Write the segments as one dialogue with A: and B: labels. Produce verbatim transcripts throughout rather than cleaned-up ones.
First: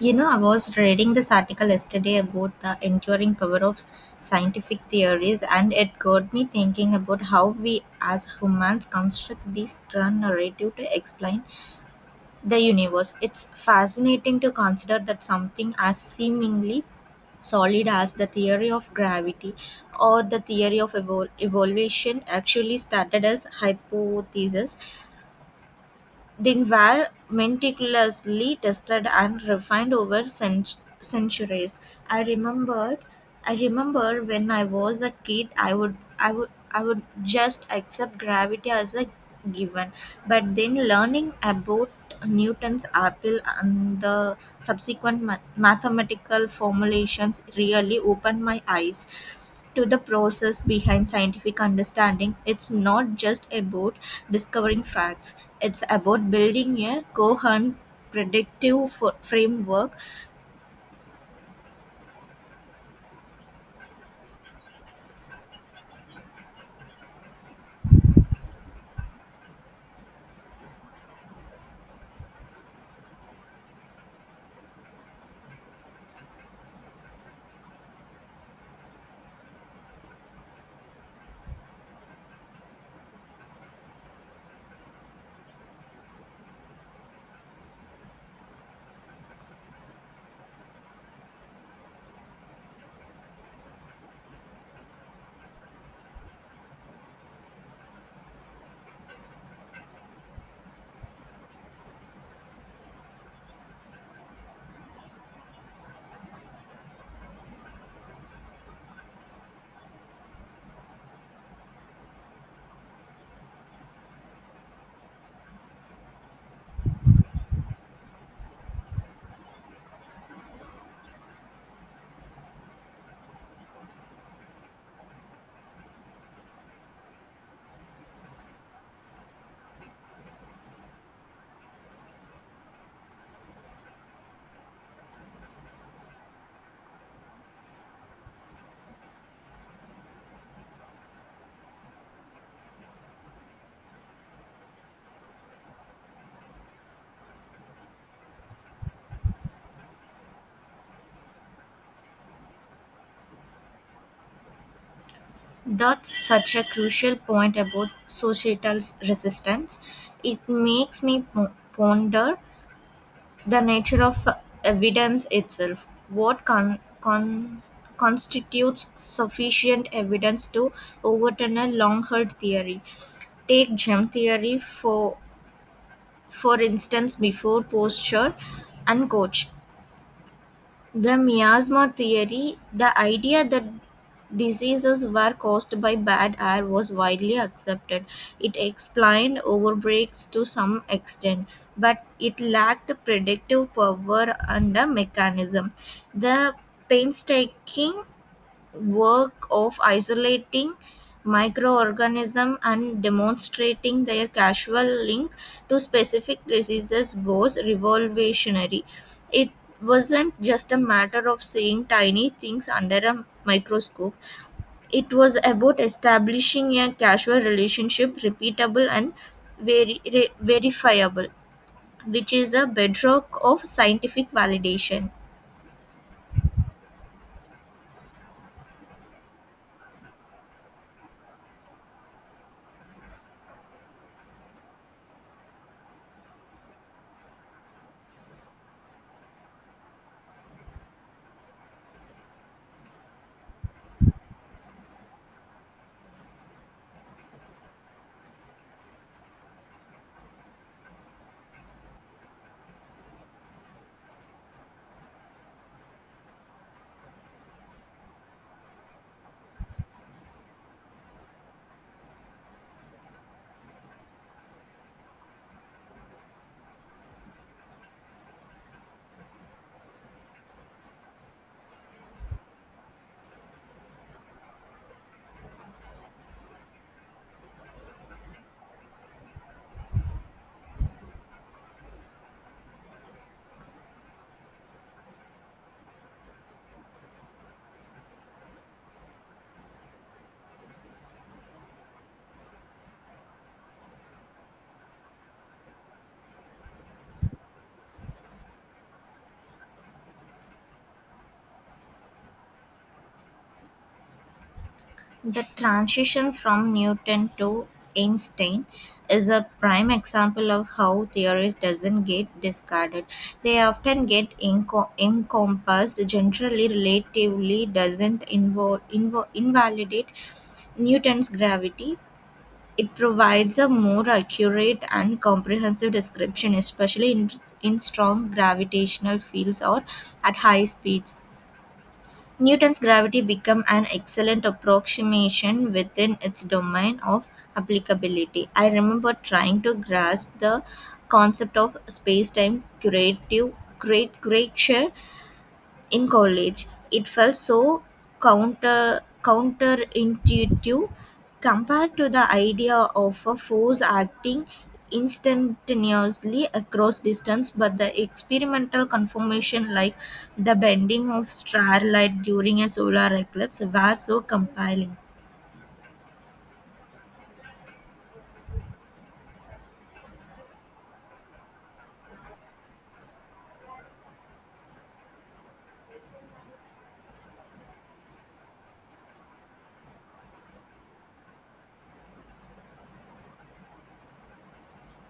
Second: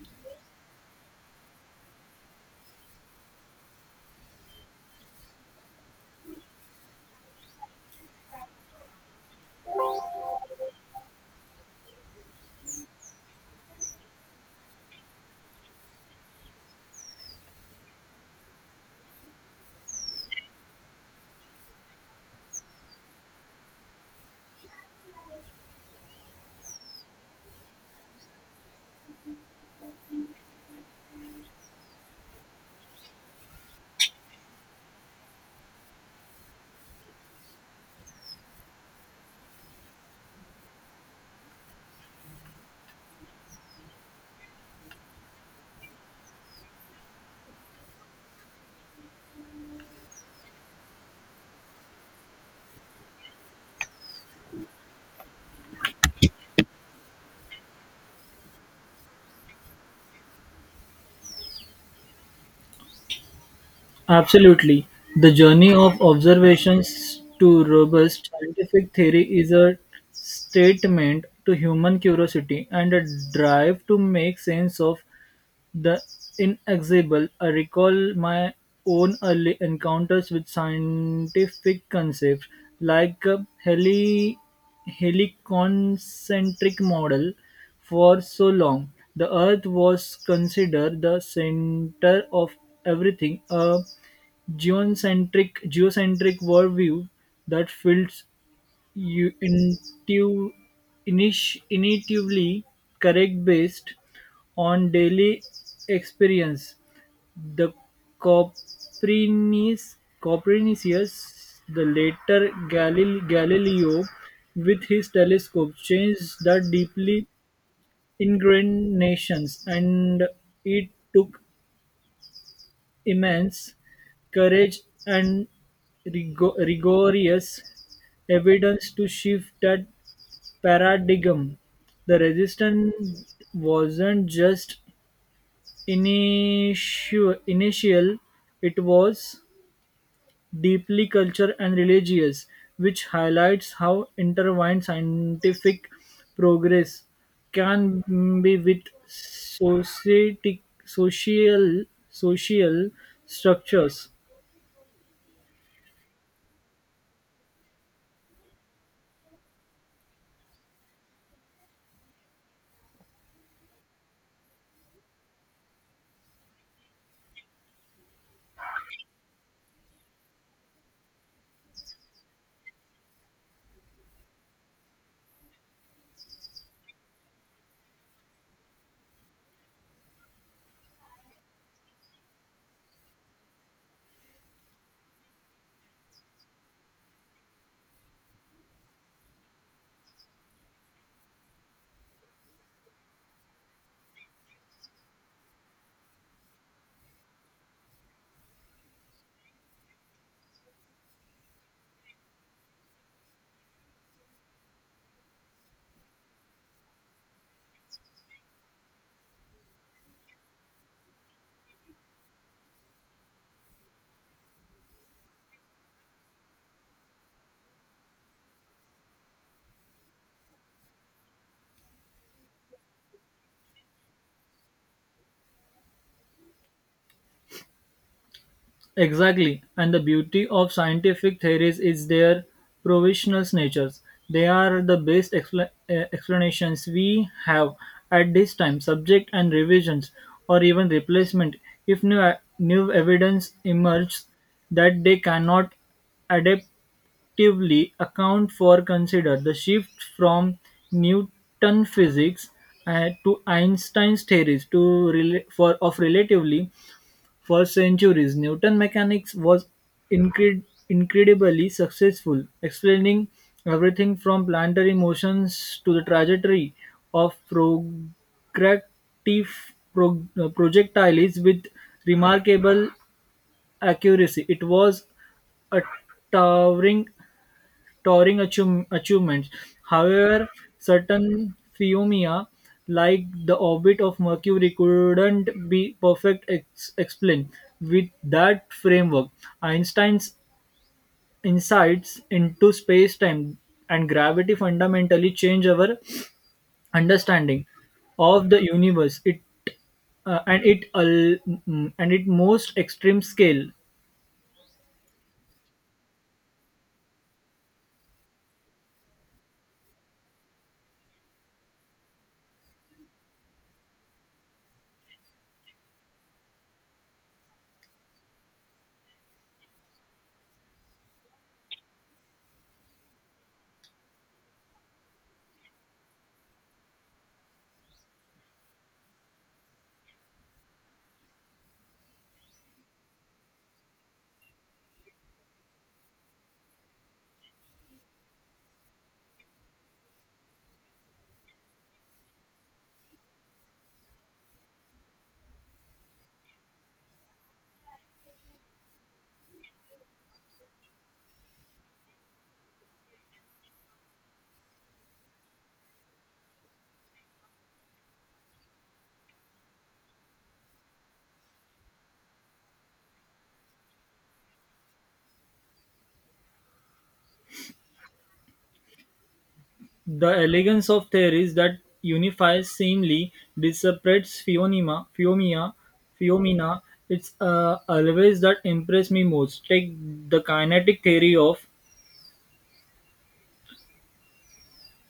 A: You know, I was reading this article yesterday about the enduring power of scientific theories, and it got me thinking about how we as humans construct this grand narrative to explain the universe. It's fascinating to consider that something as seemingly solid as the theory of gravity or the theory of evol- evolution actually started as hypotheses they were meticulously tested and refined over cent- centuries. I remembered, I remember when I was a kid, I would, I would, I would just accept gravity as a given. But then learning about Newton's apple and the subsequent ma- mathematical formulations really opened my eyes to the process behind scientific understanding. It's not just about discovering facts, it's about building a coherent predictive fo- framework.
B: Absolutely. The journey of observations to robust scientific theory is a statement to human curiosity and a drive to make sense of the Inexorable. I recall my own early encounters with scientific concepts, like a heli- heliconcentric model. For so long, the Earth was considered the center of everything, a geocentric, geocentric worldview that filled u- intu- init- intuitively correct based on daily experience. The Copernicus, Copernicus the later Galil- Galileo, with his telescope, changed the deeply ingrained nations, and it took immense courage and rigo- rigorous evidence to shift that paradigm. The resistance wasn't just initio- initial, it was deeply cultural and religious, which highlights how intertwined scientific progress can be with society, social, social structures.
A: That's such a crucial point about societal s- resistance. It makes me po- ponder the nature of evidence itself. What con- con- constitutes sufficient evidence to overturn a long held theory? Take gem theory for for instance, before posture and coach. The miasma theory, the idea that diseases were caused by bad air, was widely accepted. It explained overbreaks to some extent, but it lacked predictive power and a mechanism. The painstaking work of isolating microorganisms and demonstrating their causal link to specific diseases was revolutionary. It wasn't just a matter of seeing tiny things under a microscope, it was about establishing a causal relationship, repeatable and veri- re- verifiable, which is a bedrock of scientific validation.
B: Exactly, and the beauty of scientific theories is their provisional natures. They are the best expla- eh, explanations we have at this time, subject and revisions, or even replacement if new, eh, new evidence emerges that they cannot adaptively account for. Consider the shift from Newton physics eh, to Einstein's theories to rela- for of relativity. For centuries, Newton mechanics was incre- incredibly successful, explaining everything from planetary motions to the trajectory of progractive pro- uh, projectiles with remarkable accuracy. It was a towering touring achieve- achievements. However, certain phenomena like the orbit of Mercury couldn't be perfect ex- explained with that framework. Einstein's insights into space-time and gravity fundamentally change our understanding of the universe. It uh, and it al- mm, and it most extreme scale.
A: The transition from Newton to Einstein is a prime example of how theories doesn't get discarded. They often get enco- encompassed, generally relatively doesn't invo- invo- invalidate Newton's gravity. It provides a more accurate and comprehensive description, especially in, in strong gravitational fields or at high speeds. Newton's gravity became an excellent approximation within its domain of applicability. I remember trying to grasp the concept of space time curative great great share in college. It felt so counter counterintuitive compared to the idea of a force acting instantaneously across distance, but the experimental conformation like the bending of starlight during a solar eclipse were so compelling.
B: The elegance of theories that unifies seemingly disparate phenomena, phenomena, phenomena, it's uh, always that impress me most. Take the kinetic theory of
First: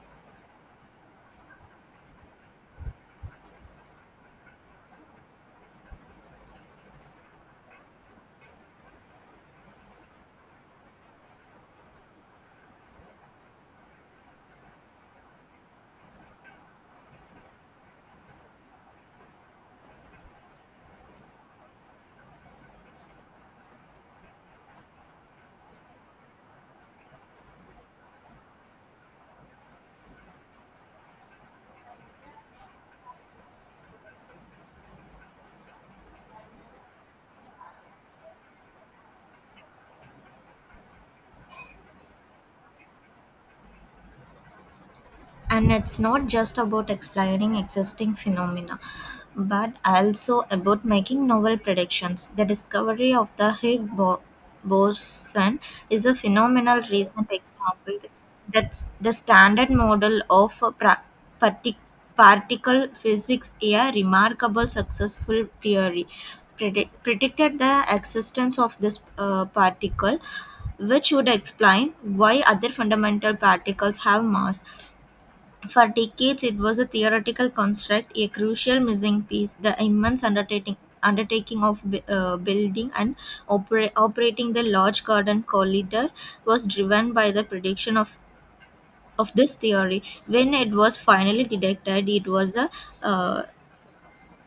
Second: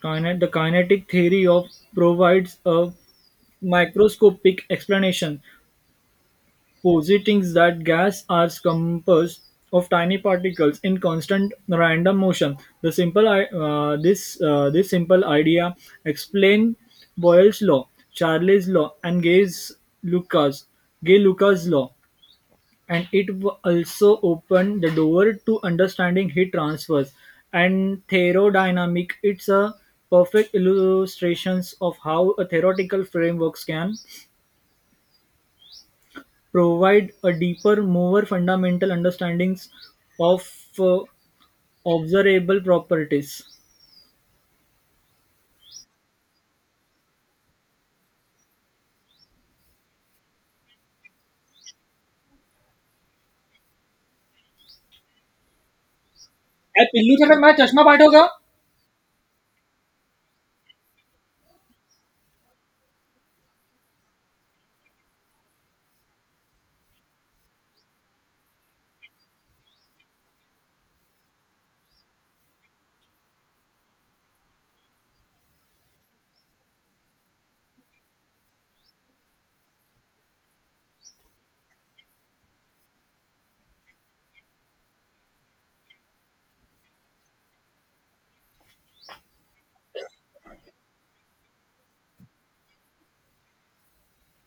B: kinet, the kinetic theory of provides a microscopic explanation, positing that gas are composed of tiny particles in constant random motion. The simple I- uh, this uh, this simple idea explain Boyle's law, Charlie's law, and Gay's Lucas Gay Lucas law, and it w- also opened the door to understanding heat transfers and thermodynamic. It's a perfect illustrations of how a theoretical frameworks can provide a deeper, more fundamental understanding of uh, observable properties.
A: And it's not just about explaining existing phenomena but also about making novel predictions. The discovery of the higgs bo- boson is a phenomenal
B: अरे पिल्लू
A: recent
B: चटक मेरा चश्मा
A: example.
B: Part होगा.
A: That's the standard model of a pra- partic- particle physics, a remarkable successful theory predict- predicted the existence of this uh, particle which would explain why other fundamental particles have mass. For decades, it was a theoretical construct, a crucial missing piece. The immense undertaking, undertaking of bu- uh, building and opera- operating the large garden corridor was driven by the prediction of, of this theory. When it was finally detected, it was a uh,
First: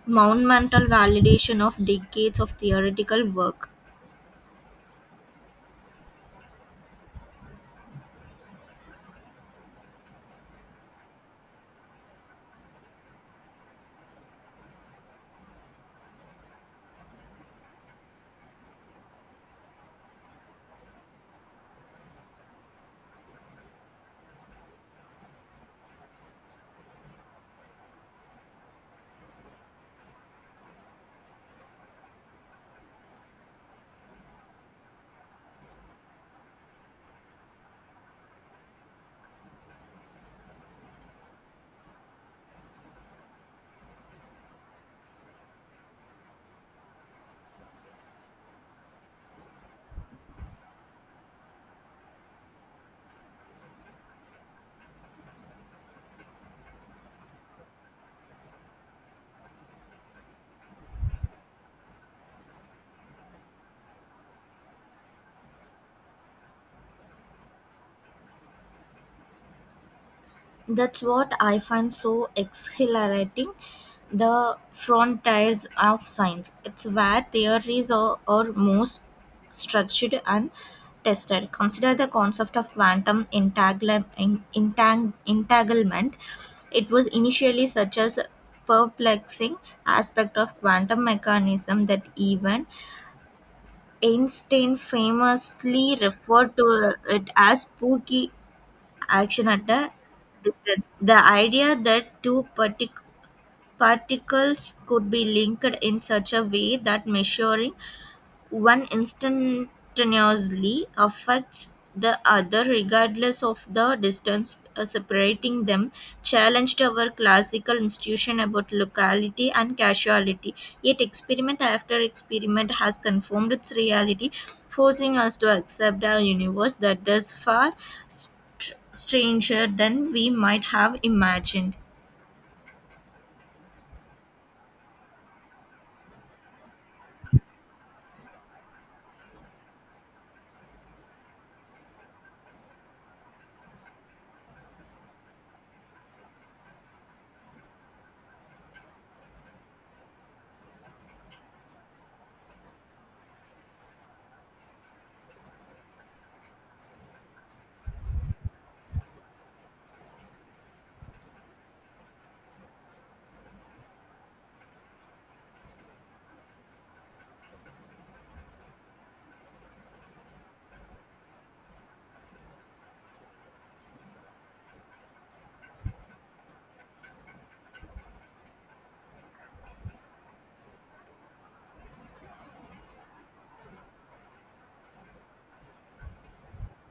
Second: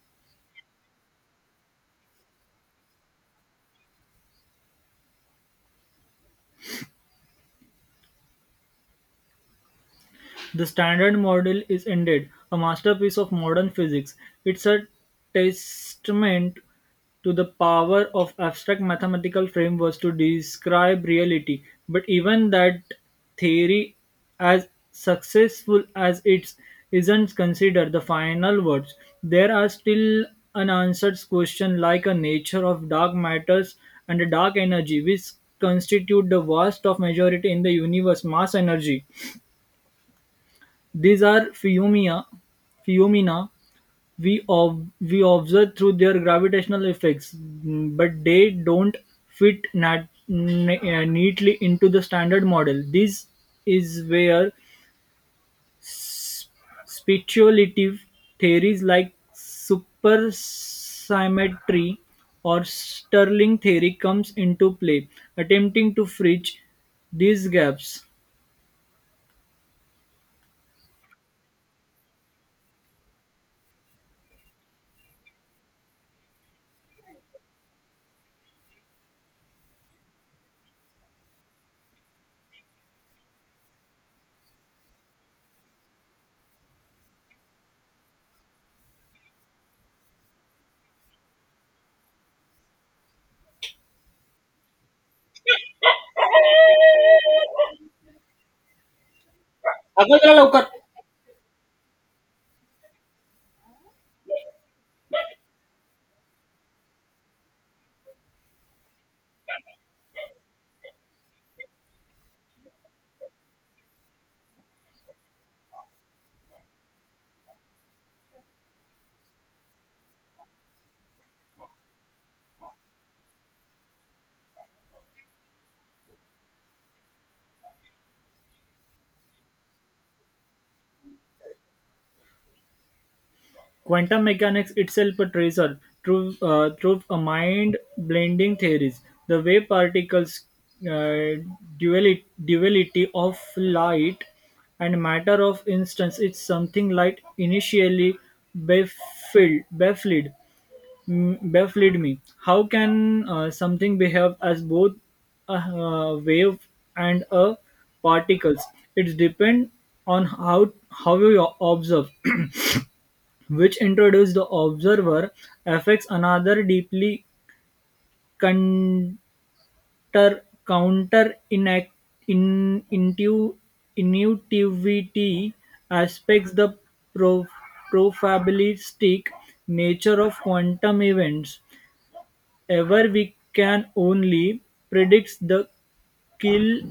A: monumental validation of decades of theoretical work.
B: The Standard Model is indeed a masterpiece of modern physics. It's a testament to the power of abstract mathematical frameworks to describe reality. But even that theory, as successful as it isn't considered the final words, there are still unanswered questions like the nature of dark matters and dark energy, which constitute the vast of majority in the universe mass energy. These are phenomena phenomena we ob we observe through their gravitational effects, but they don't fit nat- ne- uh, neatly into the standard model. This is where speculative theories like supersymmetry or Stirling theory comes into play, attempting to bridge these gaps.
A: That's what I find so exhilarating. The frontiers of science. It's where theories are, are most structured and tested. Consider the concept of quantum entangle- en- entang- entanglement. It was initially such a perplexing aspect of quantum mechanism that even Einstein famously referred to it as spooky action at a
B: अगं, चला लवकर.
A: distance. The idea that two partic- particles could be linked in such a way that measuring one instantaneously affects the other regardless of the distance uh, separating them challenged our classical institution about locality and casuality, yet experiment after experiment has confirmed its reality, forcing us to accept a universe that is far st- stranger than we might have imagined.
B: Quantum mechanics itself portrays her through, uh, through a mind blending theories. The way particles, uh, duality, duality of light and matter of instance, it's something light initially baffled, baffled, mm, baffled me. How can uh, something behave as both a uh, wave and a particles? It depends on how how you observe, which introduces the observer, affects another deeply counter- counter inact, in, intu, intuitivity aspects the pro- probabilistic nature of quantum events. Ever we can only predict the kill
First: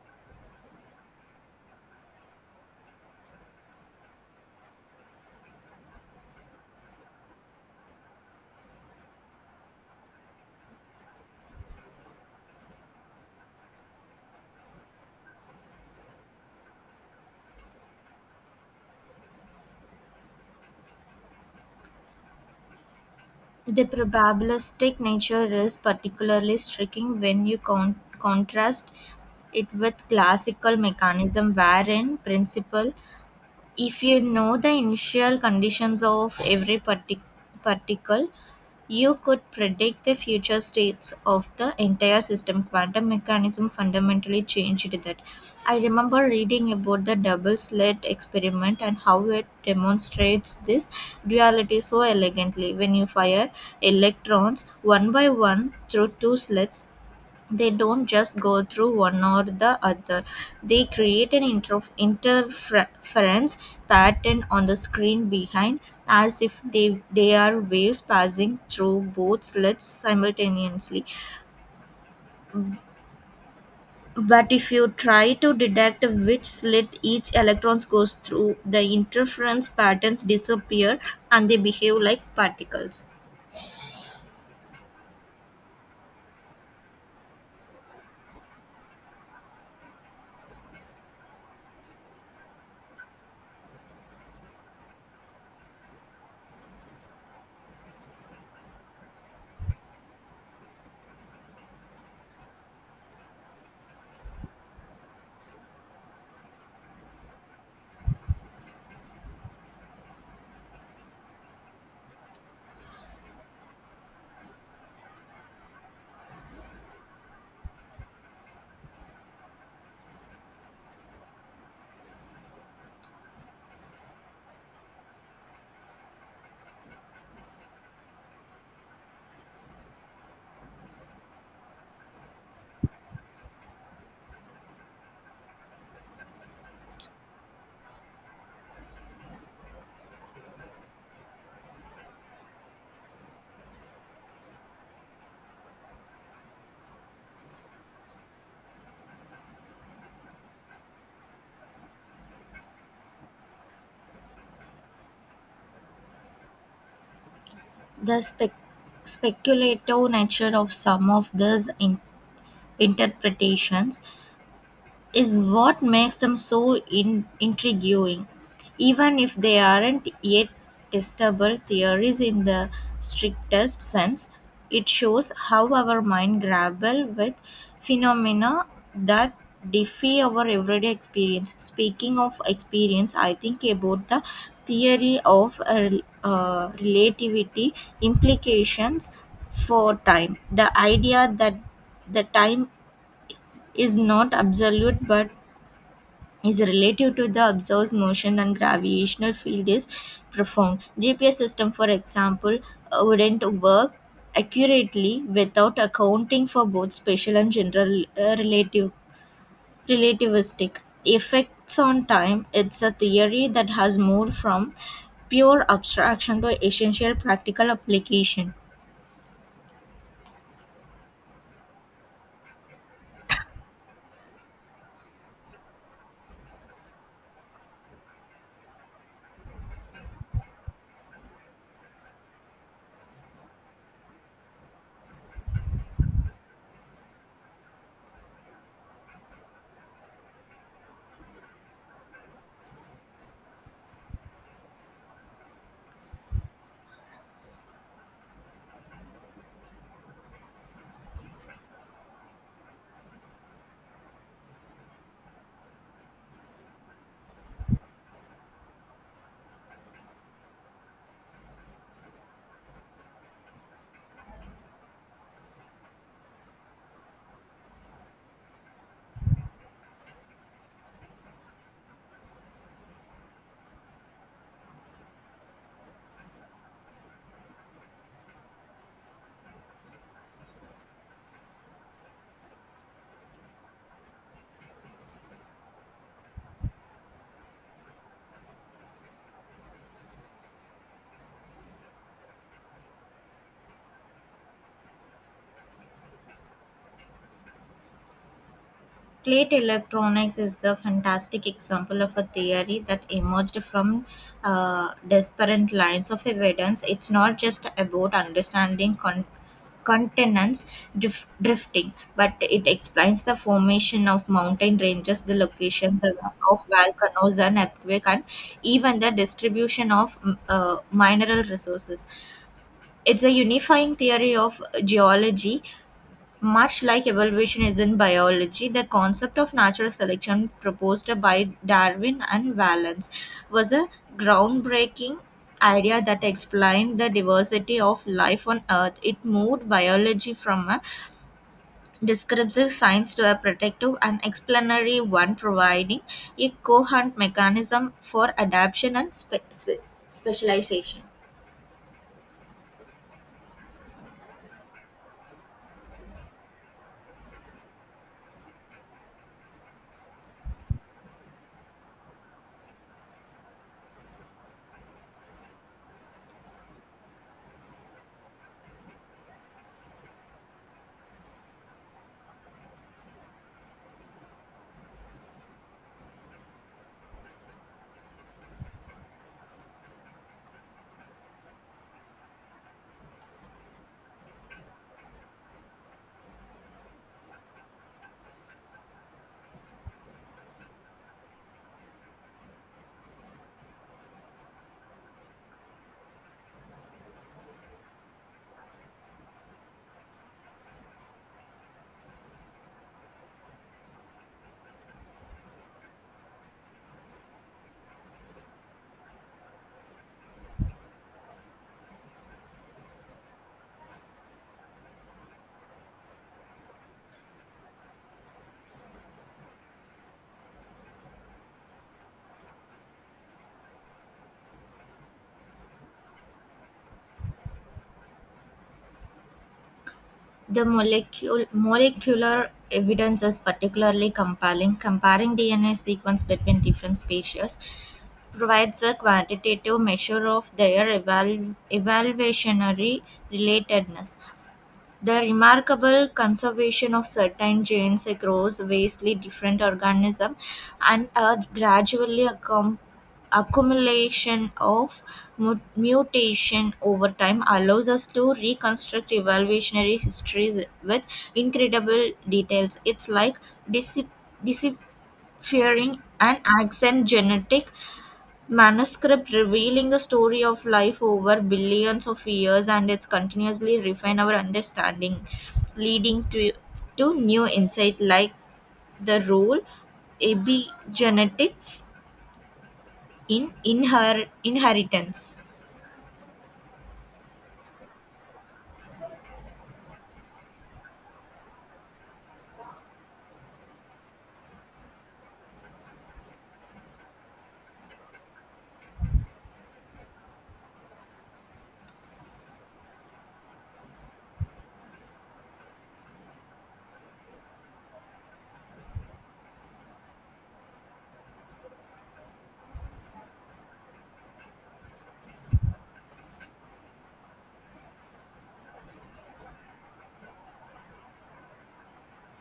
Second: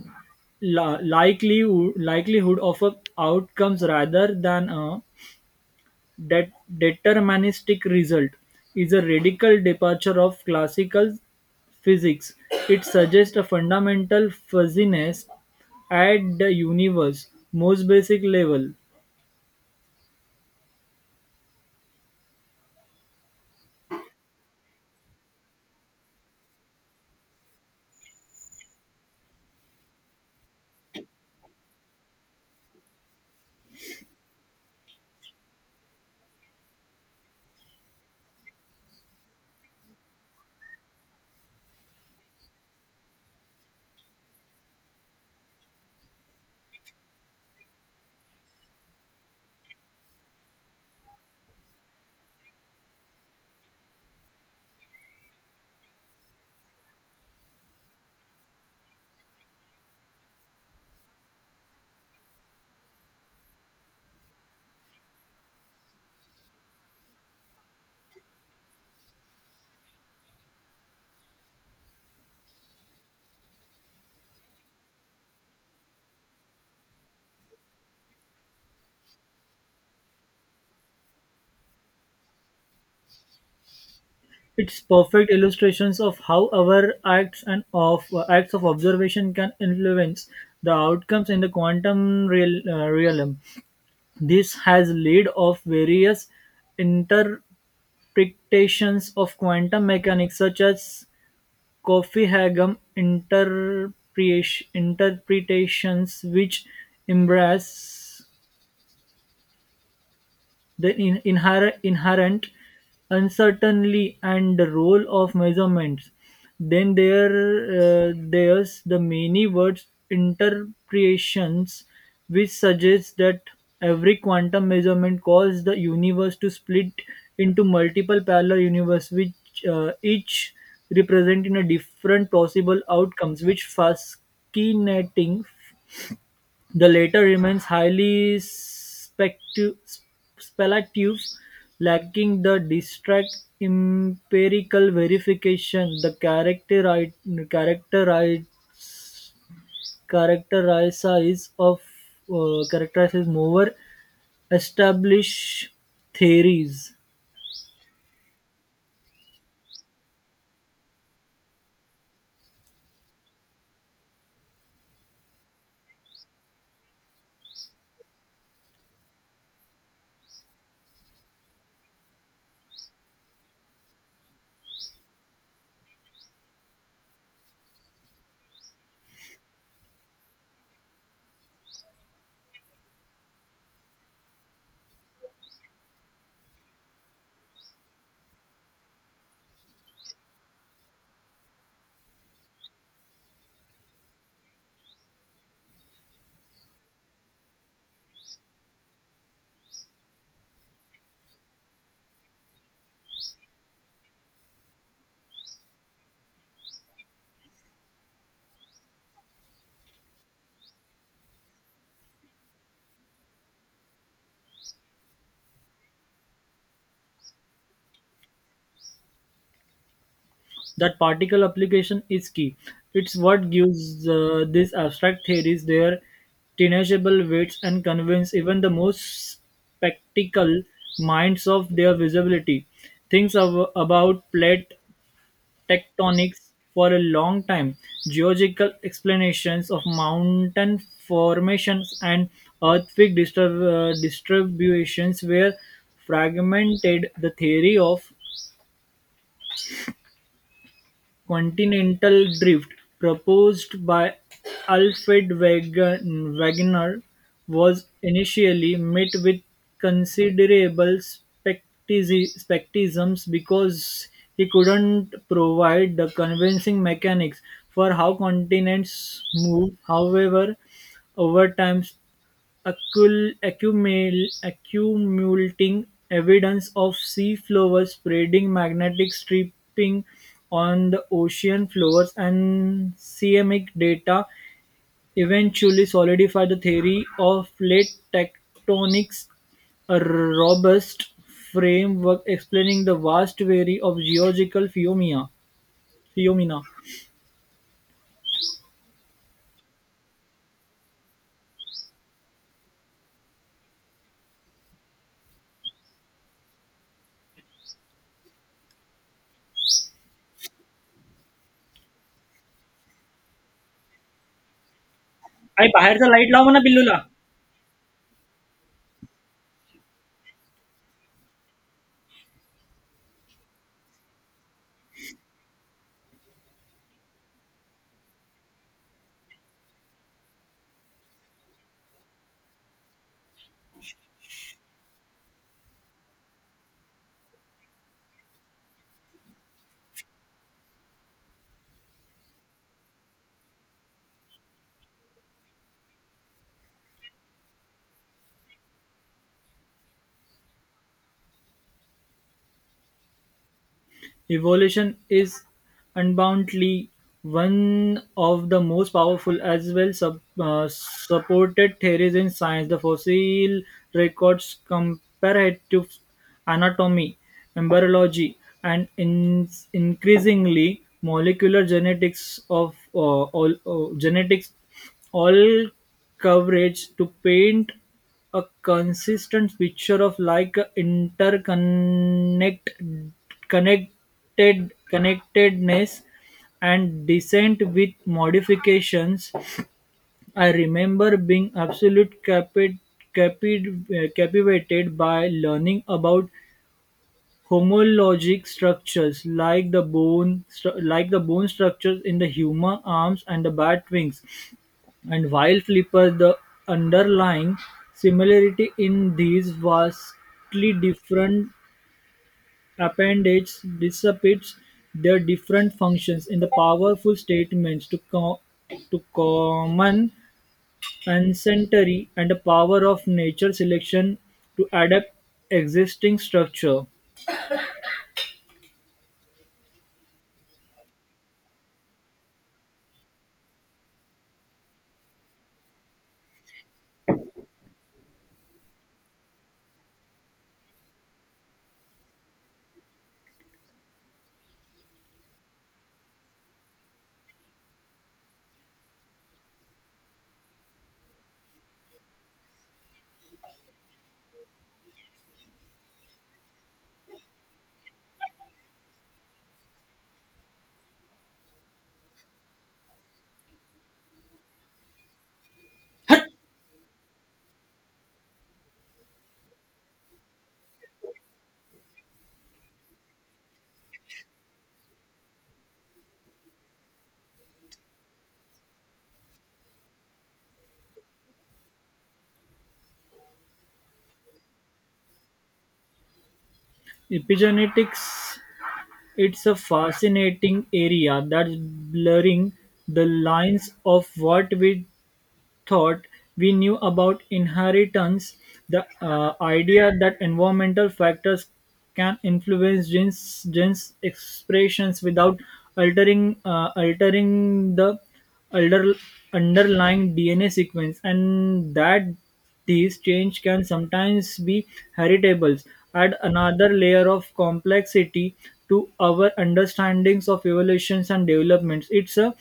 B: la- likelihood likelihood of a outcomes rather than a. That deterministic result is a radical departure of classical physics. It suggests a fundamental fuzziness at the universe's most basic level.
A: The probabilistic nature is particularly striking when you con- contrast it with classical mechanism, wherein principle if you know the initial conditions of every partic- particle, you could predict the future states of the entire system. Quantum mechanism fundamentally changed that. I remember reading about the double slit experiment and how it demonstrates this duality so elegantly. When you fire electrons one by one through two slits, they don't just go through one or the other, they create an interf interference pattern on the screen behind, as if they, they are waves passing through both slits simultaneously. But if you try to detect which slit each electrons goes through, the interference patterns disappear and they behave like particles.
B: It's perfect illustrations of how our acts and of acts of observation can influence the outcomes in the quantum real, uh, realm. This has led of various interpretations of quantum mechanics, such as Coffee Kofi Haggum interpretations, which embrace the in- inher- inherent uncertainty and the role of measurements. Then there uh, there's the many words interpretations, which suggests that every quantum measurement causes the universe to split into multiple parallel universes, which uh, each representing a different possible outcomes which fascinating. The latter remains highly spectu- speculative, lacking the district empirical verification the characteri- characteri- characterizes of uh, characterizes more established theories.
A: The spec- speculative nature of some of these in- interpretations is what makes them so in- intriguing. Even if they aren't yet testable theories in the strictest sense, it shows how our mind grapple with phenomena that defy our everyday experience. Speaking of experience, I think about the theory of uh, uh, relativity implications for time. The idea that the time is not absolute but is relative to the observed motion and gravitational field is profound. G P S system, for example, uh, wouldn't work accurately without accounting for both spatial and general uh, relative relativistic effects on time. It's a theory that has moved from pure abstraction to essential practical application.
B: That particle application is key. It's what gives uh, these abstract theories their tenaciable weights and convince even the most spectacle minds of their visibility. Things av- about plate tectonics for a long time, geological explanations of mountain formations and earthquake disturb- uh, distributions were fragmented. The theory of continental drift, proposed by Alfred Wagen- Wegener, was initially met with considerable skeptici- skepticism because he couldn't provide the convincing mechanics for how continents move. However, over time, accul- accumul- accumulating evidence of sea floor spreading, magnetic stripping on the ocean floors, and seismic data eventually solidified the theory of plate tectonics, a robust framework explaining the vast array of geological phenomena. phenomena.
A: Plate electronics is the fantastic example of a theory that emerged from uh, disparate lines of evidence. It's not just about understanding con- continents drif- drifting, but it explains the formation of mountain ranges, the
B: अरे
A: location
B: बाहेरचा
A: the,
B: light लाव म्हणा
A: of
B: पिल्लूला.
A: volcanoes, and earthquake, and even the distribution of mm, uh, mineral resources. It's a unifying theory of geology, much like evolution is in biology. The concept of natural selection proposed by Darwin and Wallace was a groundbreaking idea that explained the diversity of life on Earth. It moved biology from a descriptive science to a protective and explanatory one, providing a coherent mechanism for adaptation and spe- spe- specialization.
B: Evolution is undoubtedly one of the most powerful as well sub, uh, supported theories in science. The fossil records, comparative anatomy, embryology, and in, increasingly molecular genetics of uh, all uh, genetics all coverage to paint a consistent picture of like interconnected connectedness and descent with modifications. I remember being absolute capi- capi- captivated by learning about homologic structures like the bone stru- like the bone structures in the human arms and the bat wings and while Flipper. The underlying similarity in these vastly different appendages dissipates their different functions in the powerful statements to, co- to common ancestry and the power of nature selection to adapt existing structure.
A: The molecule, molecular evidence is particularly compelling. Comparing D N A sequence between different species provides a quantitative measure of their eval- evaluationary relatedness. The remarkable conservation of certain genes across vastly different organisms and a gradually accom- accumulation of mu- mutation over time allows us to reconstruct evolutionary histories with incredible details. It's like decip- deciphering an ancient genetic manuscript revealing the story of life over billions of years, and it's continuously refine our understanding, leading to to new insight like the role epigenetics in inher- inheritance.
B: Epigenetics, it's a fascinating area that's blurring the lines of what we thought we knew about inheritance, the uh, idea that environmental factors can influence genes, genes expressions without altering uh, altering the under, underlying D N A sequence, and that these change can sometimes be heritable, add another layer of complexity to our understandings of evolutions and developments. It's a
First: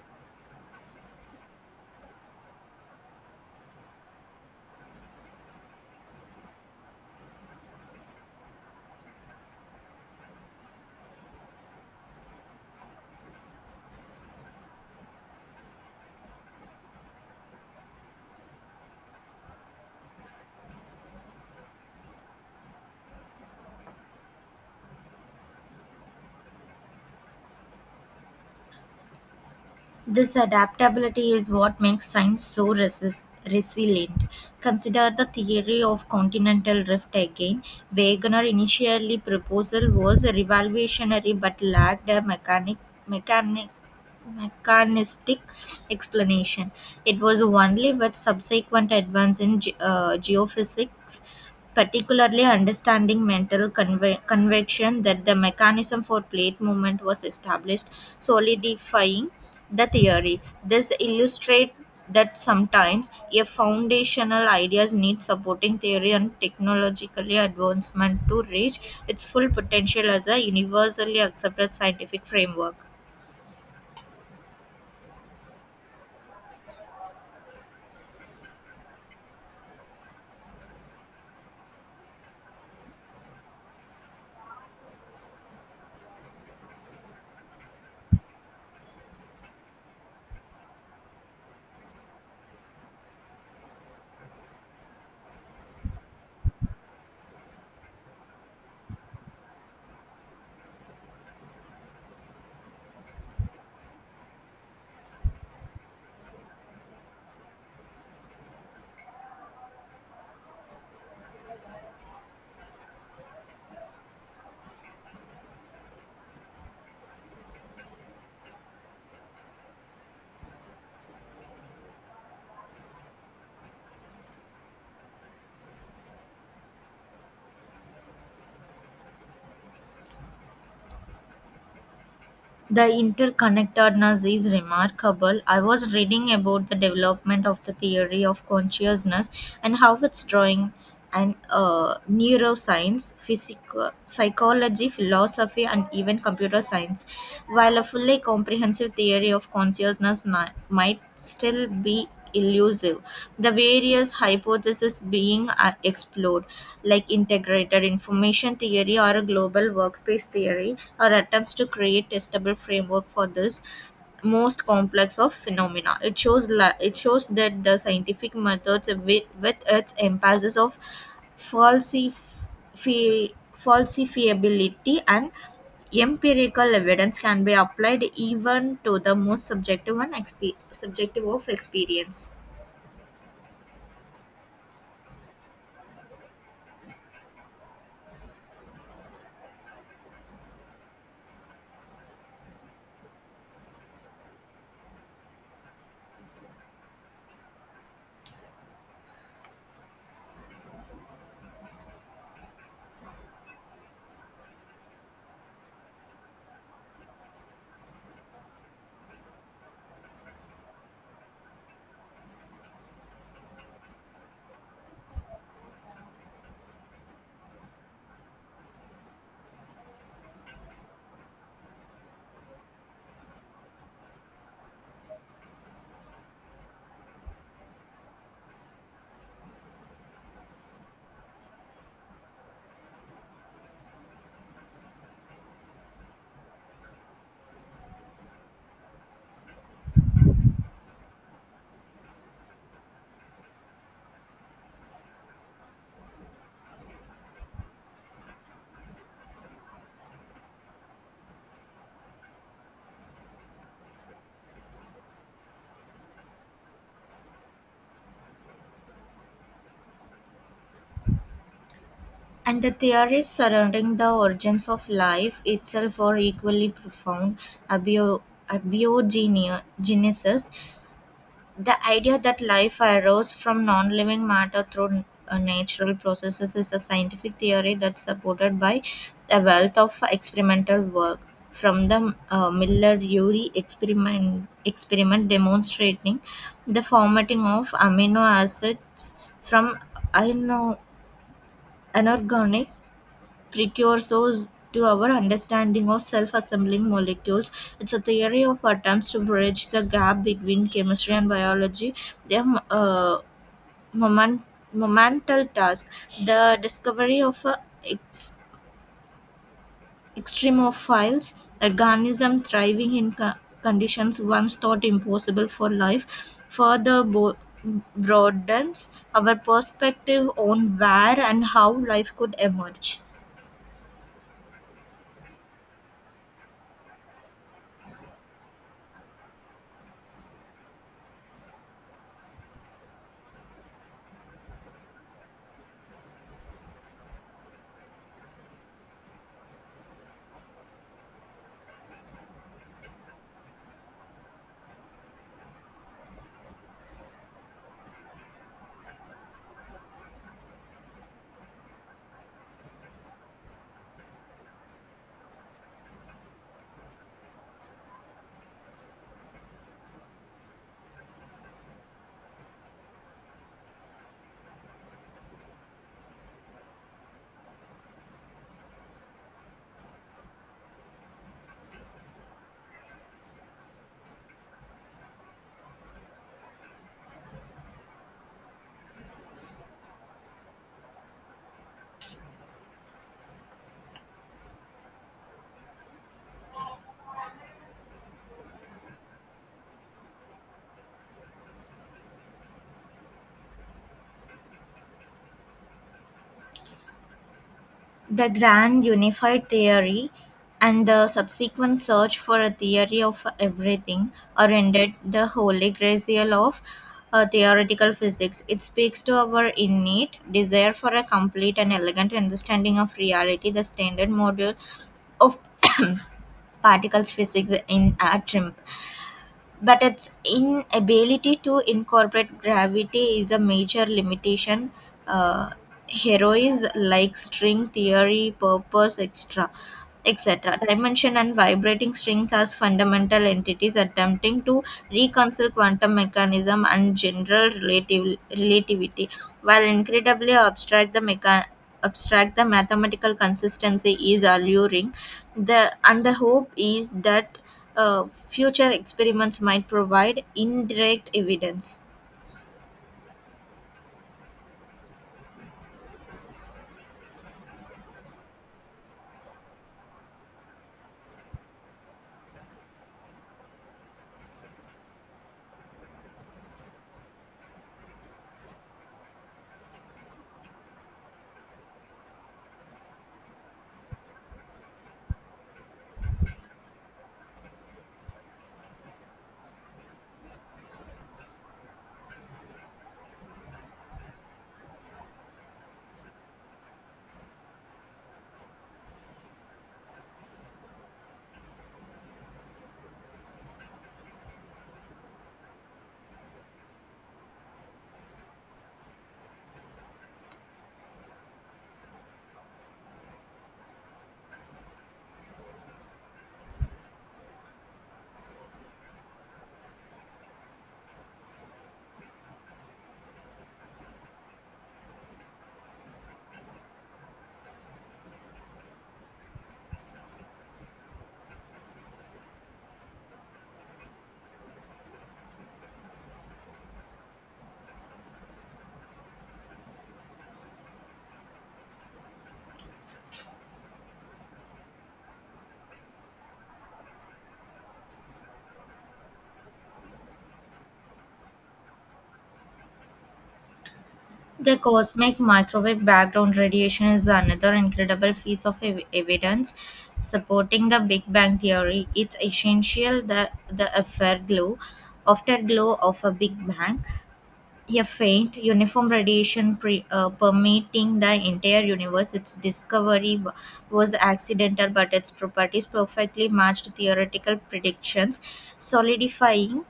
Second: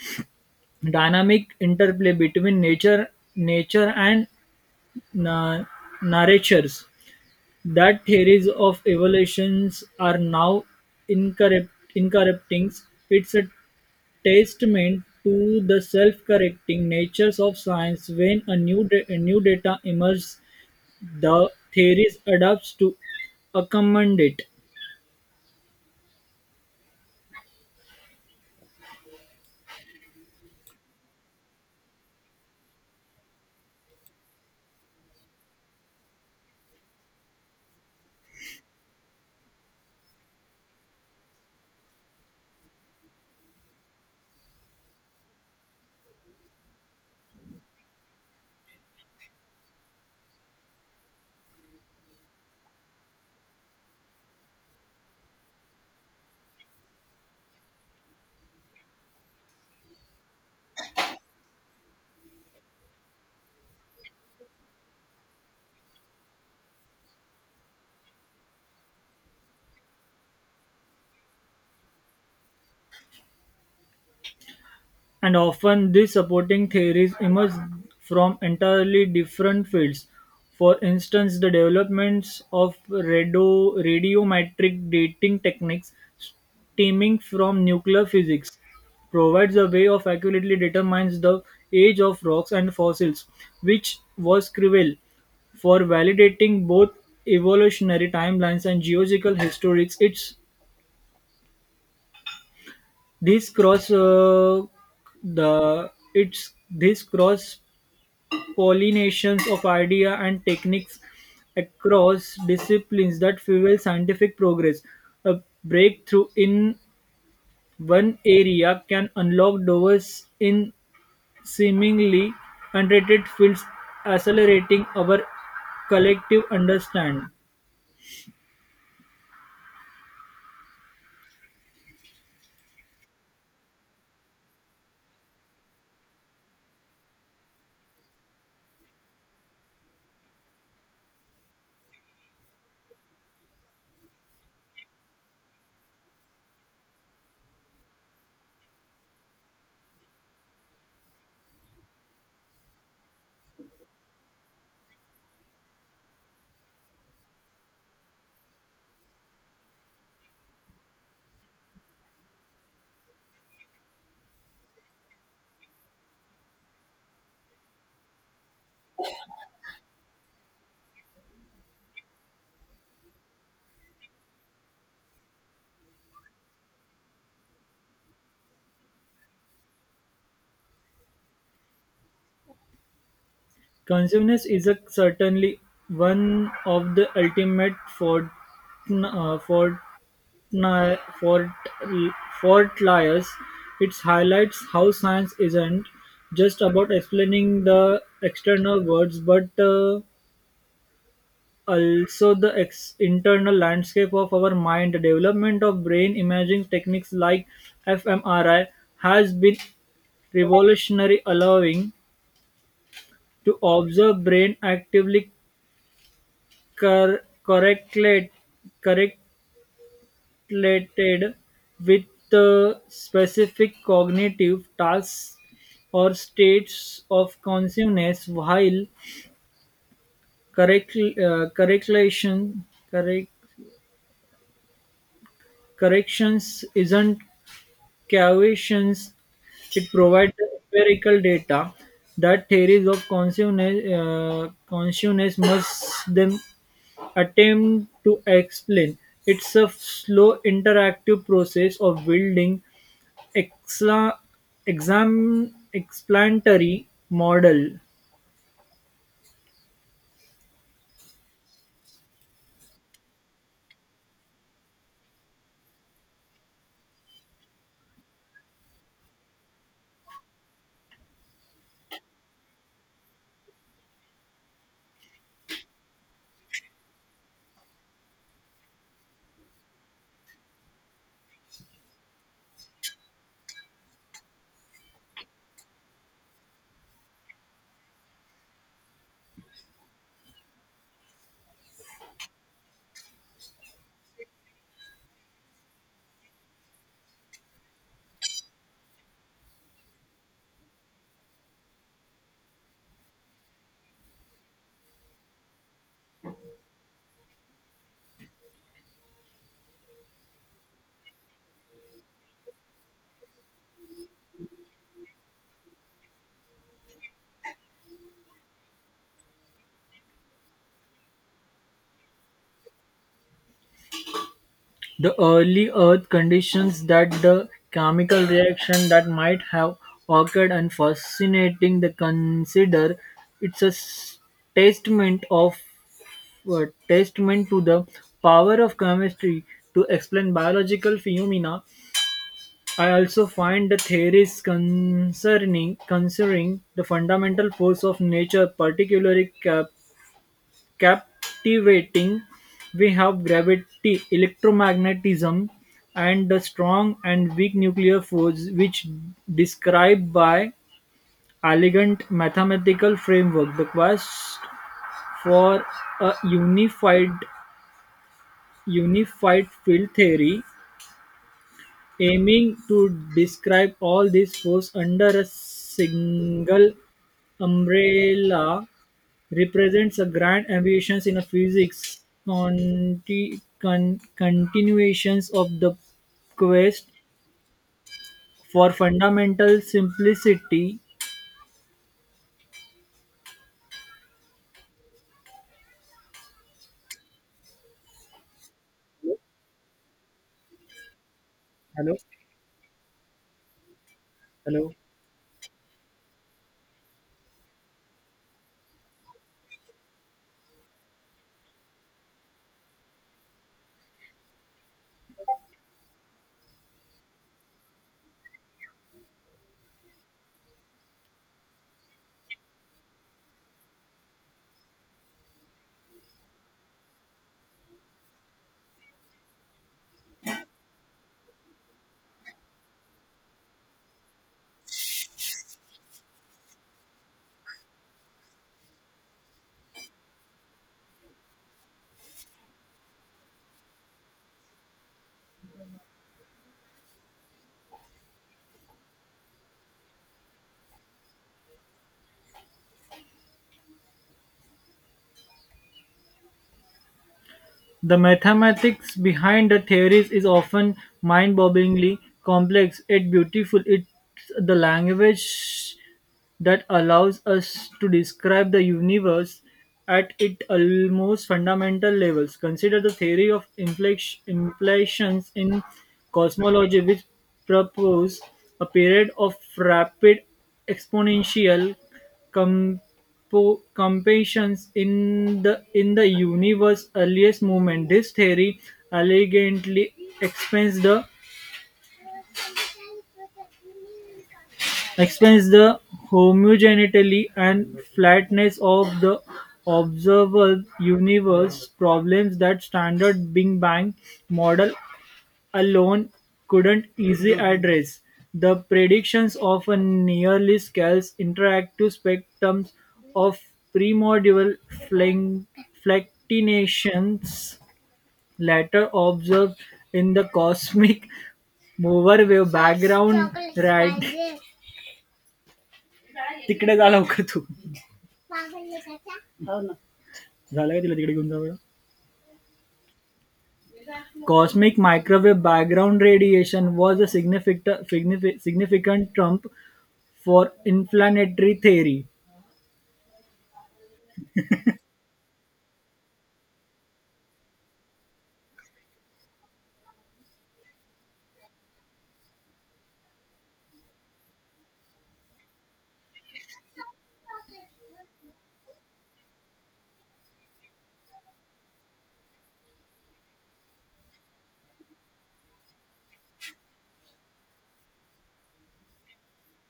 B: dynamic interplay between nature nature and na- nurtures. That theories of evolutions are now incorrect, incorrecting. It's a testament to the self-correcting natures of science. When a new da- a new data emerges, the theories adapts to accommodate.
A: This adaptability is what makes science so resist- resilient. Consider the theory of continental rift again. Wegener's initially proposal was revolutionary but lacked a mechanic mechanic mechanistic explanation. It was only with subsequent advance in ge- uh, geophysics, particularly understanding mental conve- convection, that the mechanism for plate movement was established, solidifying the theory. This illustrates that sometimes a foundational ideas need supporting theory and technologically advancement to reach its full potential as a universally accepted scientific framework.
B: And often these supporting theories emerge from entirely different fields. For instance, the developments of radio, radiometric dating techniques stemming from nuclear physics provides a way of accurately determines the age of rocks and fossils, which was crucial for validating both evolutionary timelines and geological historics. It's this cross uh, the it's this cross pollinations of idea and techniques across disciplines that fuel scientific progress. A breakthrough in one area can unlock doors in seemingly unrelated fields, accelerating our collective understanding.
A: The interconnectedness is remarkable. I was reading about the development of the theory of consciousness and how it's drawing and uh, neuroscience, physico- psychology, philosophy, and even computer science. While a fully comprehensive theory of consciousness ni- might still be elusive. The various hypotheses being uh, explored, like integrated information theory or a global workspace theory, are attempts to create testable framework for this most complex of phenomena. It shows la- it shows that the scientific methods with, with its emphasis of falsifying fi- falsifiability and empirical evidence can be applied even to the most subjective and exp- subjective of experience.
B: Consciousness is, a certainly one of the ultimate fort, uh, fort, fort, fortliers. It highlights how science isn't just about explaining the external worlds, but uh, also the ex- internal landscape of our mind. The development of brain imaging techniques like f M R I has been revolutionary, allowing to observe brain actively cor- correlate- correlated with the specific cognitive tasks or states of consciousness, while correct, uh, correlation, correct, corrections isn't caviations. It provides the empirical data that theories of consciousness, uh, consciousness must them attempt to explain. It's a slow, interactive process of building exa- exam- explanatory model,
A: And the theories surrounding the origins of life itself are equally profound. Abio- Abiogenesis. The idea that life arose from non living matter through uh, natural processes is a scientific theory that's supported by a wealth of experimental work. From the uh, Miller Urey experiment, experiment demonstrating the formatting of amino acids from ano- inorganic precursors to our understanding of self assembling molecules. It's a theory of attempts to bridge the gap between chemistry and biology. They uh, moment, momental task. The discovery of a ex- extremophiles organism thriving in co- conditions once thought impossible for life further bo- broadens our perspective on where and how life could emerge.
B: the early Earth conditions that the chemical reaction that might have occurred, and fascinating. The consider. It's a s- testament of uh, testament to the power of chemistry to explain biological phenomena. I also find the theories concerning considering the fundamental force of nature particularly cap- captivating. We have gravity, electromagnetism, and the strong and weak nuclear force, which described by elegant mathematical framework. The quest for a unified unified field theory, aiming to describe all these forces under a single umbrella, represents a grand ambitions in a physics conti- con- continuations of the quest for fundamental simplicity.
A: The grand unified theory and the subsequent
B: Hello,
A: search for a theory of everything are
B: hello.
A: indeed the holy grail of uh, theoretical physics. It speaks to our innate desire for a complete and elegant understanding of reality. The standard module of particles physics in at trim, but its inability to incorporate gravity is a major limitation. Uh, Heroes like string theory, purpose, extra, et cetera. Dimension and vibrating strings as fundamental entities attempting to reconcile quantum mechanism and general relativ- relativity, while incredibly abstract the mecha- abstract the mathematical consistency is alluring, the and the hope is that uh, future experiments might provide indirect evidence.
B: The mathematics behind the theories is often mind-bogglingly complex yet beautiful. It's the language that allows us to describe the universe at its almost fundamental levels. Consider the theory of inflex- inflations in cosmology, which propose a period of rapid exponential competitions in the in the universe's earliest movement. This theory elegantly explains the explains the homogeneity and flatness of the observable universe, problems that standard Big Bang model alone couldn't easily address. The predictions of a nearly scarce interactive spectrum of primordial flan- flatinations later observed in the cosmic microwave background right तिकडे जा लवकर तू. झालं का तिला तिकडे घेऊन जा. Cosmic microwave background radiation was a significant significant triumph for inflationary theory.
A: The cosmic microwave background radiation is another incredible piece of ev- evidence supporting the Big Bang theory. It's essential that the afterglow, afterglow of a Big Bang, a faint, uniform radiation pre, uh, permeating the entire universe. Its discovery wa- was accidental, but its properties perfectly matched theoretical predictions, solidifying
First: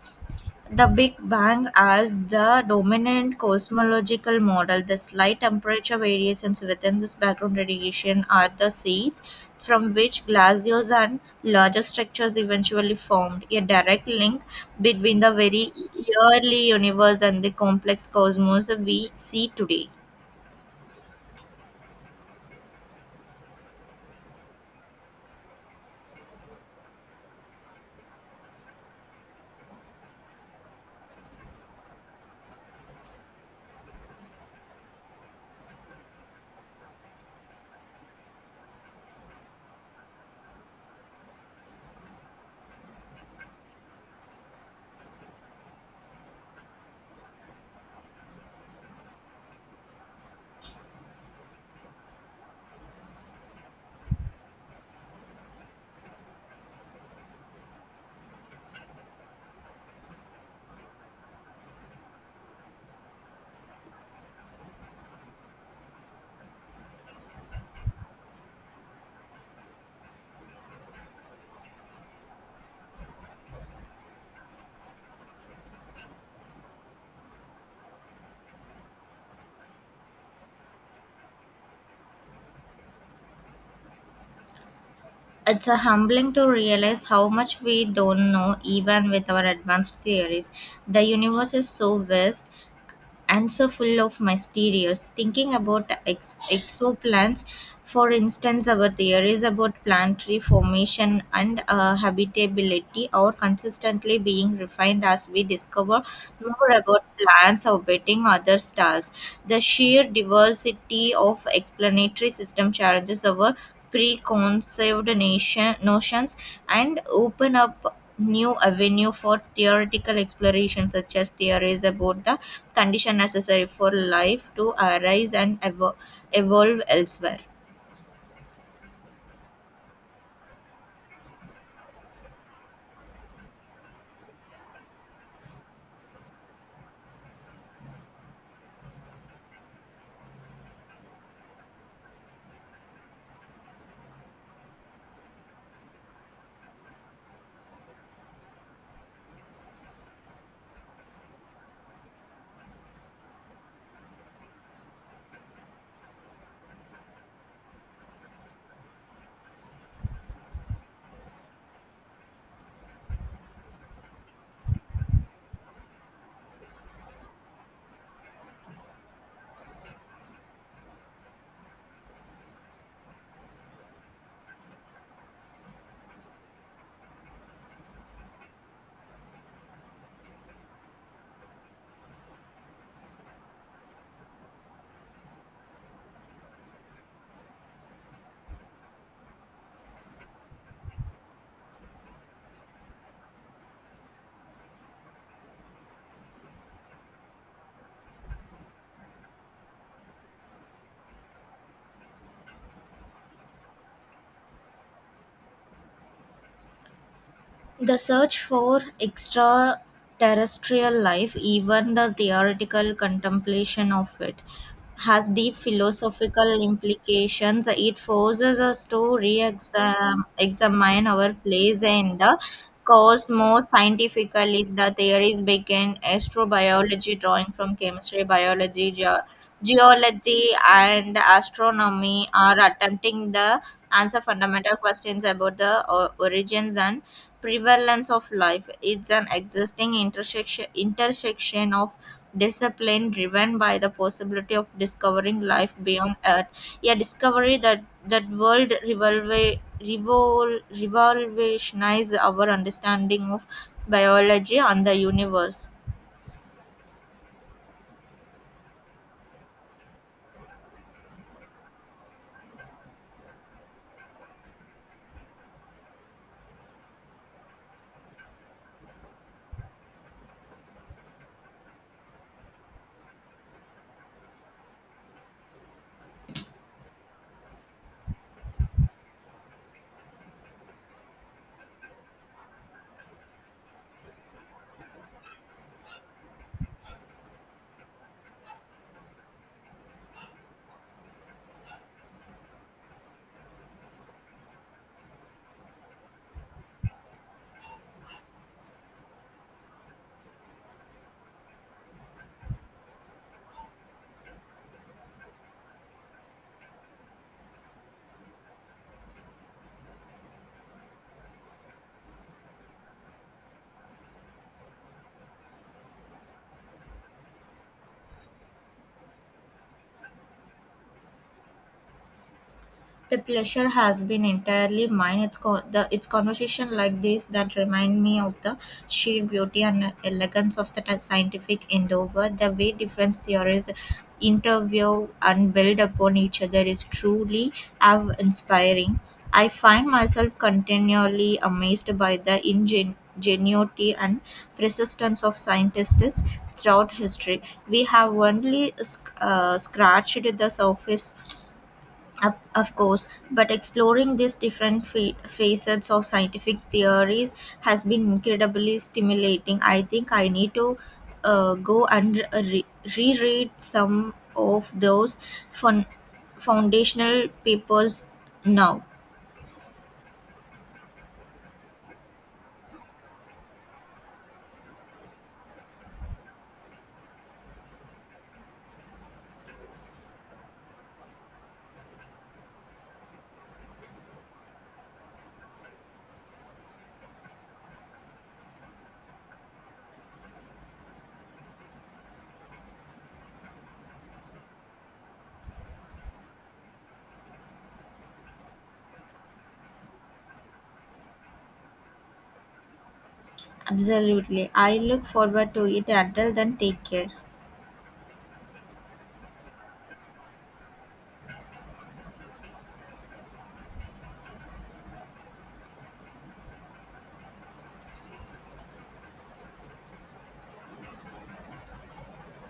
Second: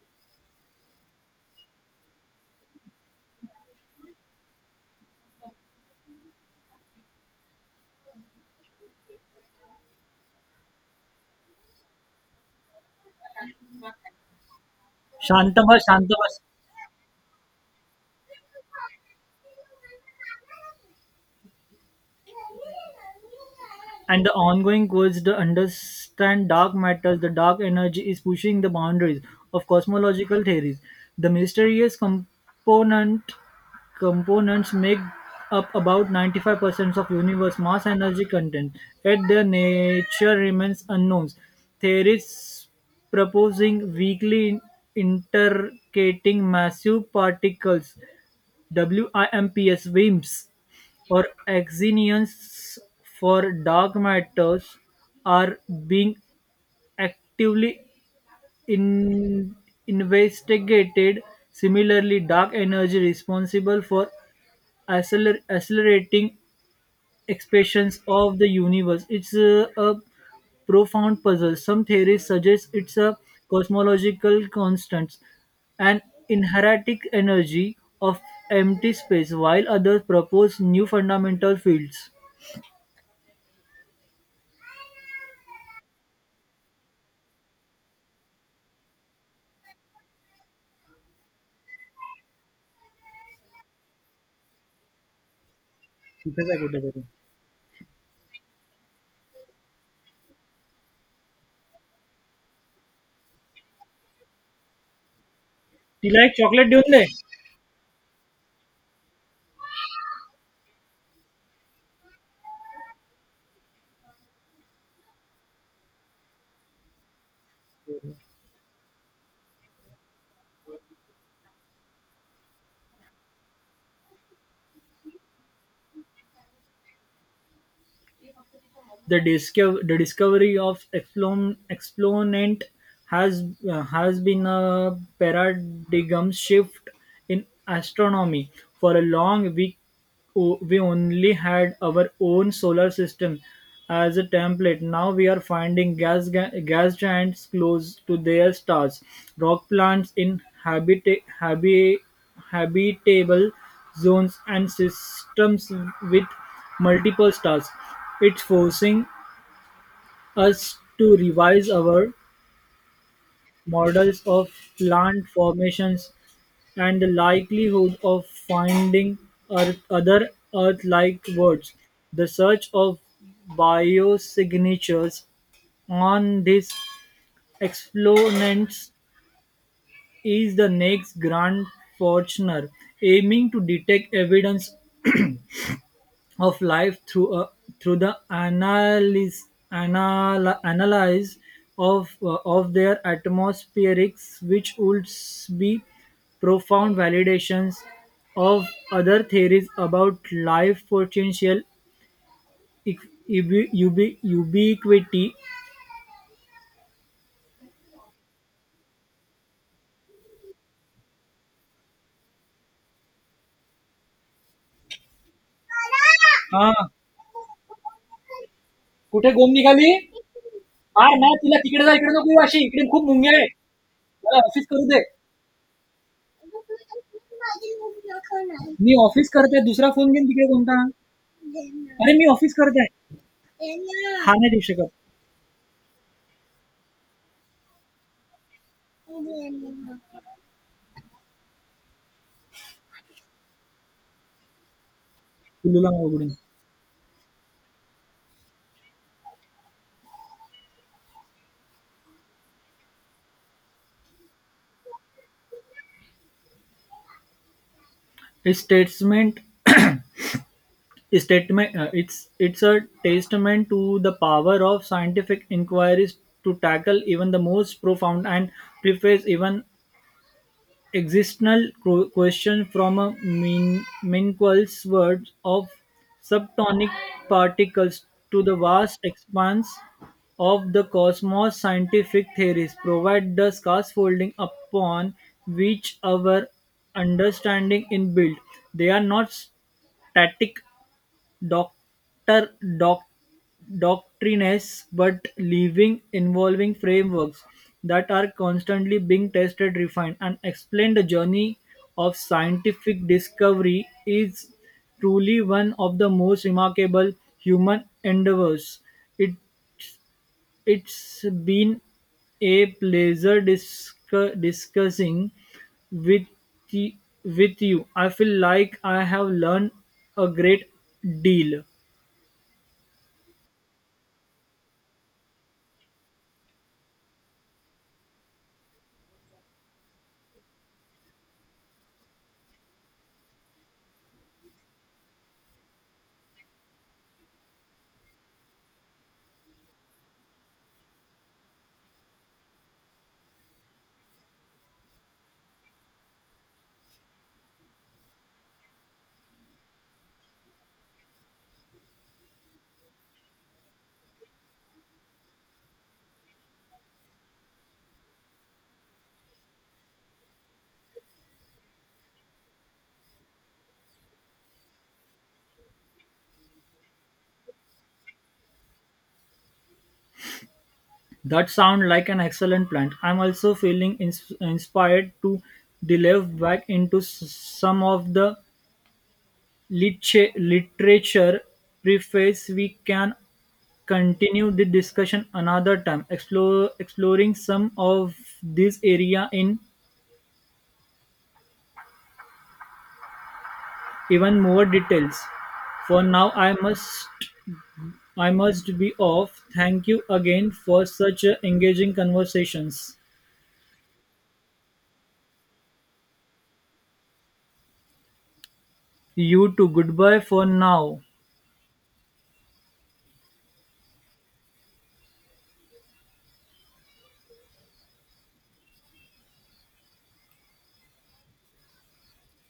A: the Big Bang as the dominant cosmological model. The slight temperature variations within this background radiation are the seeds from which glaciers and larger structures eventually formed, a direct link between the very
B: Shantava, Shantava.
A: early universe and the complex cosmos we see today.
B: And the ongoing quest to understand dark matter, the dark energy is pushing the boundaries of cosmological theories. The mysterious component components make up about ninety-five percent of universe mass energy content, yet their nature remains unknown. Theories proposing weakly interacting massive particles (WIMPs), WIMPs or axions for dark matter are being actively in- investigated. Similarly, dark energy responsible for acceler- accelerating expressions of the universe. It's a, a profound puzzle. Some theories suggest it's a cosmological constant, an inherent energy of empty space, while others propose new fundamental fields.
A: It's a humbling to realize how much we don't know even with our advanced theories. The universe is so vast and so full of mysterious thinking about ex-
B: कुठे काय कुठे तरी.
A: exoplanets, for instance. Our theories about planetary formation and uh, habitability are consistently being refined as we discover
B: तिला एक chocolate
A: more
B: देऊन दे.
A: about planets orbiting other stars. The sheer diversity of explanatory system challenges our preconceived nation, notions and open up new avenue for theoretical exploration, such as theories about the condition necessary for life to arise and evo- evolve elsewhere.
B: The, disco- the discovery of explon- exponent has uh, has been a paradigm shift in astronomy. For a long week, o- we only had our own solar system as a template. Now we are finding gas ga- gas giants close to their stars, rock plants in habita- habi- habitable zones, and systems with multiple stars. It's forcing us to revise our models of plant formations and the likelihood of finding earth, other Earth-like worlds. The search of biosignatures on these exponents is the next grand fortune, aiming to detect evidence of life through a, through the analysis anal, analysis of uh, of their atmospherics, which would s- be profound validations of other theories about life potential equ- ubi- ubi- ubiquity.
A: The search for extraterrestrial life, even the theoretical contemplation of it, has deep philosophical
B: हा.
A: implications. It forces us to
B: कुठे
A: re
B: गोम निघाली.
A: examine
B: मार
A: our
B: मार तिला
A: place
B: तिकडे जा इकडे
A: in
B: नको
A: the
B: येऊ अशी इकडे खूप मुंग्या आहे.
A: cosmos
B: मला
A: scientifically.
B: ऑफिस करू
A: The
B: दे.
A: theories began astrobiology, drawing from chemistry, biology,
B: मी
A: ge-
B: ऑफिस करते दुसरा फोन घेईन तिकडे
A: geology,
B: कोणता अरे.
A: and
B: मी
A: astronomy,
B: ऑफिस
A: are
B: करते.
A: attempting the answer
B: हा नाही देऊ
A: fundamental
B: शकत.
A: questions about the o- origins and prevalence of life. It's an existing intersection intersection of discipline driven by the possibility of discovering life beyond
B: Its
A: Earth. A discovery that that world revolve revol, revolutionize our understanding of biology and the universe.
B: statement, a statement, uh, it's it's a testament to the power of scientific inquiries to tackle even the most profound and preface even existential qu- question. From a min- minuscule world of subtonic particles to the vast expanse of the cosmos, scientific theories provide the scaffolding upon which our understanding is built. They are not static doctor doc, doctrines but leaving involving frameworks that are constantly being tested, refined and explained. The journey of scientific discovery is truly one of the most remarkable human endeavors. It it's been a pleasure discu- discussing with y- with you. I feel like I have learned a great deal.
A: The pleasure has been entirely mine. It's co- the It's conversation like this that remind me of the sheer beauty and elegance of the t- scientific endeavor. The way different theories interview and build upon each other is truly awe inspiring. I find myself continually amazed by the ingen- ingenuity and persistence of scientists throughout history. We have only sc- uh, scratched the surface of of course, but exploring these different fa- facets of scientific theories has been incredibly stimulating. I think I need to uh, go and re- reread some of those fun- foundational papers now.
B: That sounds like an excellent plan. I'm also feeling ins- inspired to delve back into s- some of the lit- literature preface. We can continue the discussion another time, explore, exploring some of this area in even more details. For now, I must I must be off. Thank you again for such uh, engaging conversations.
A: Absolutely. I look forward to it. Until then, take care.
B: You too. Goodbye for now.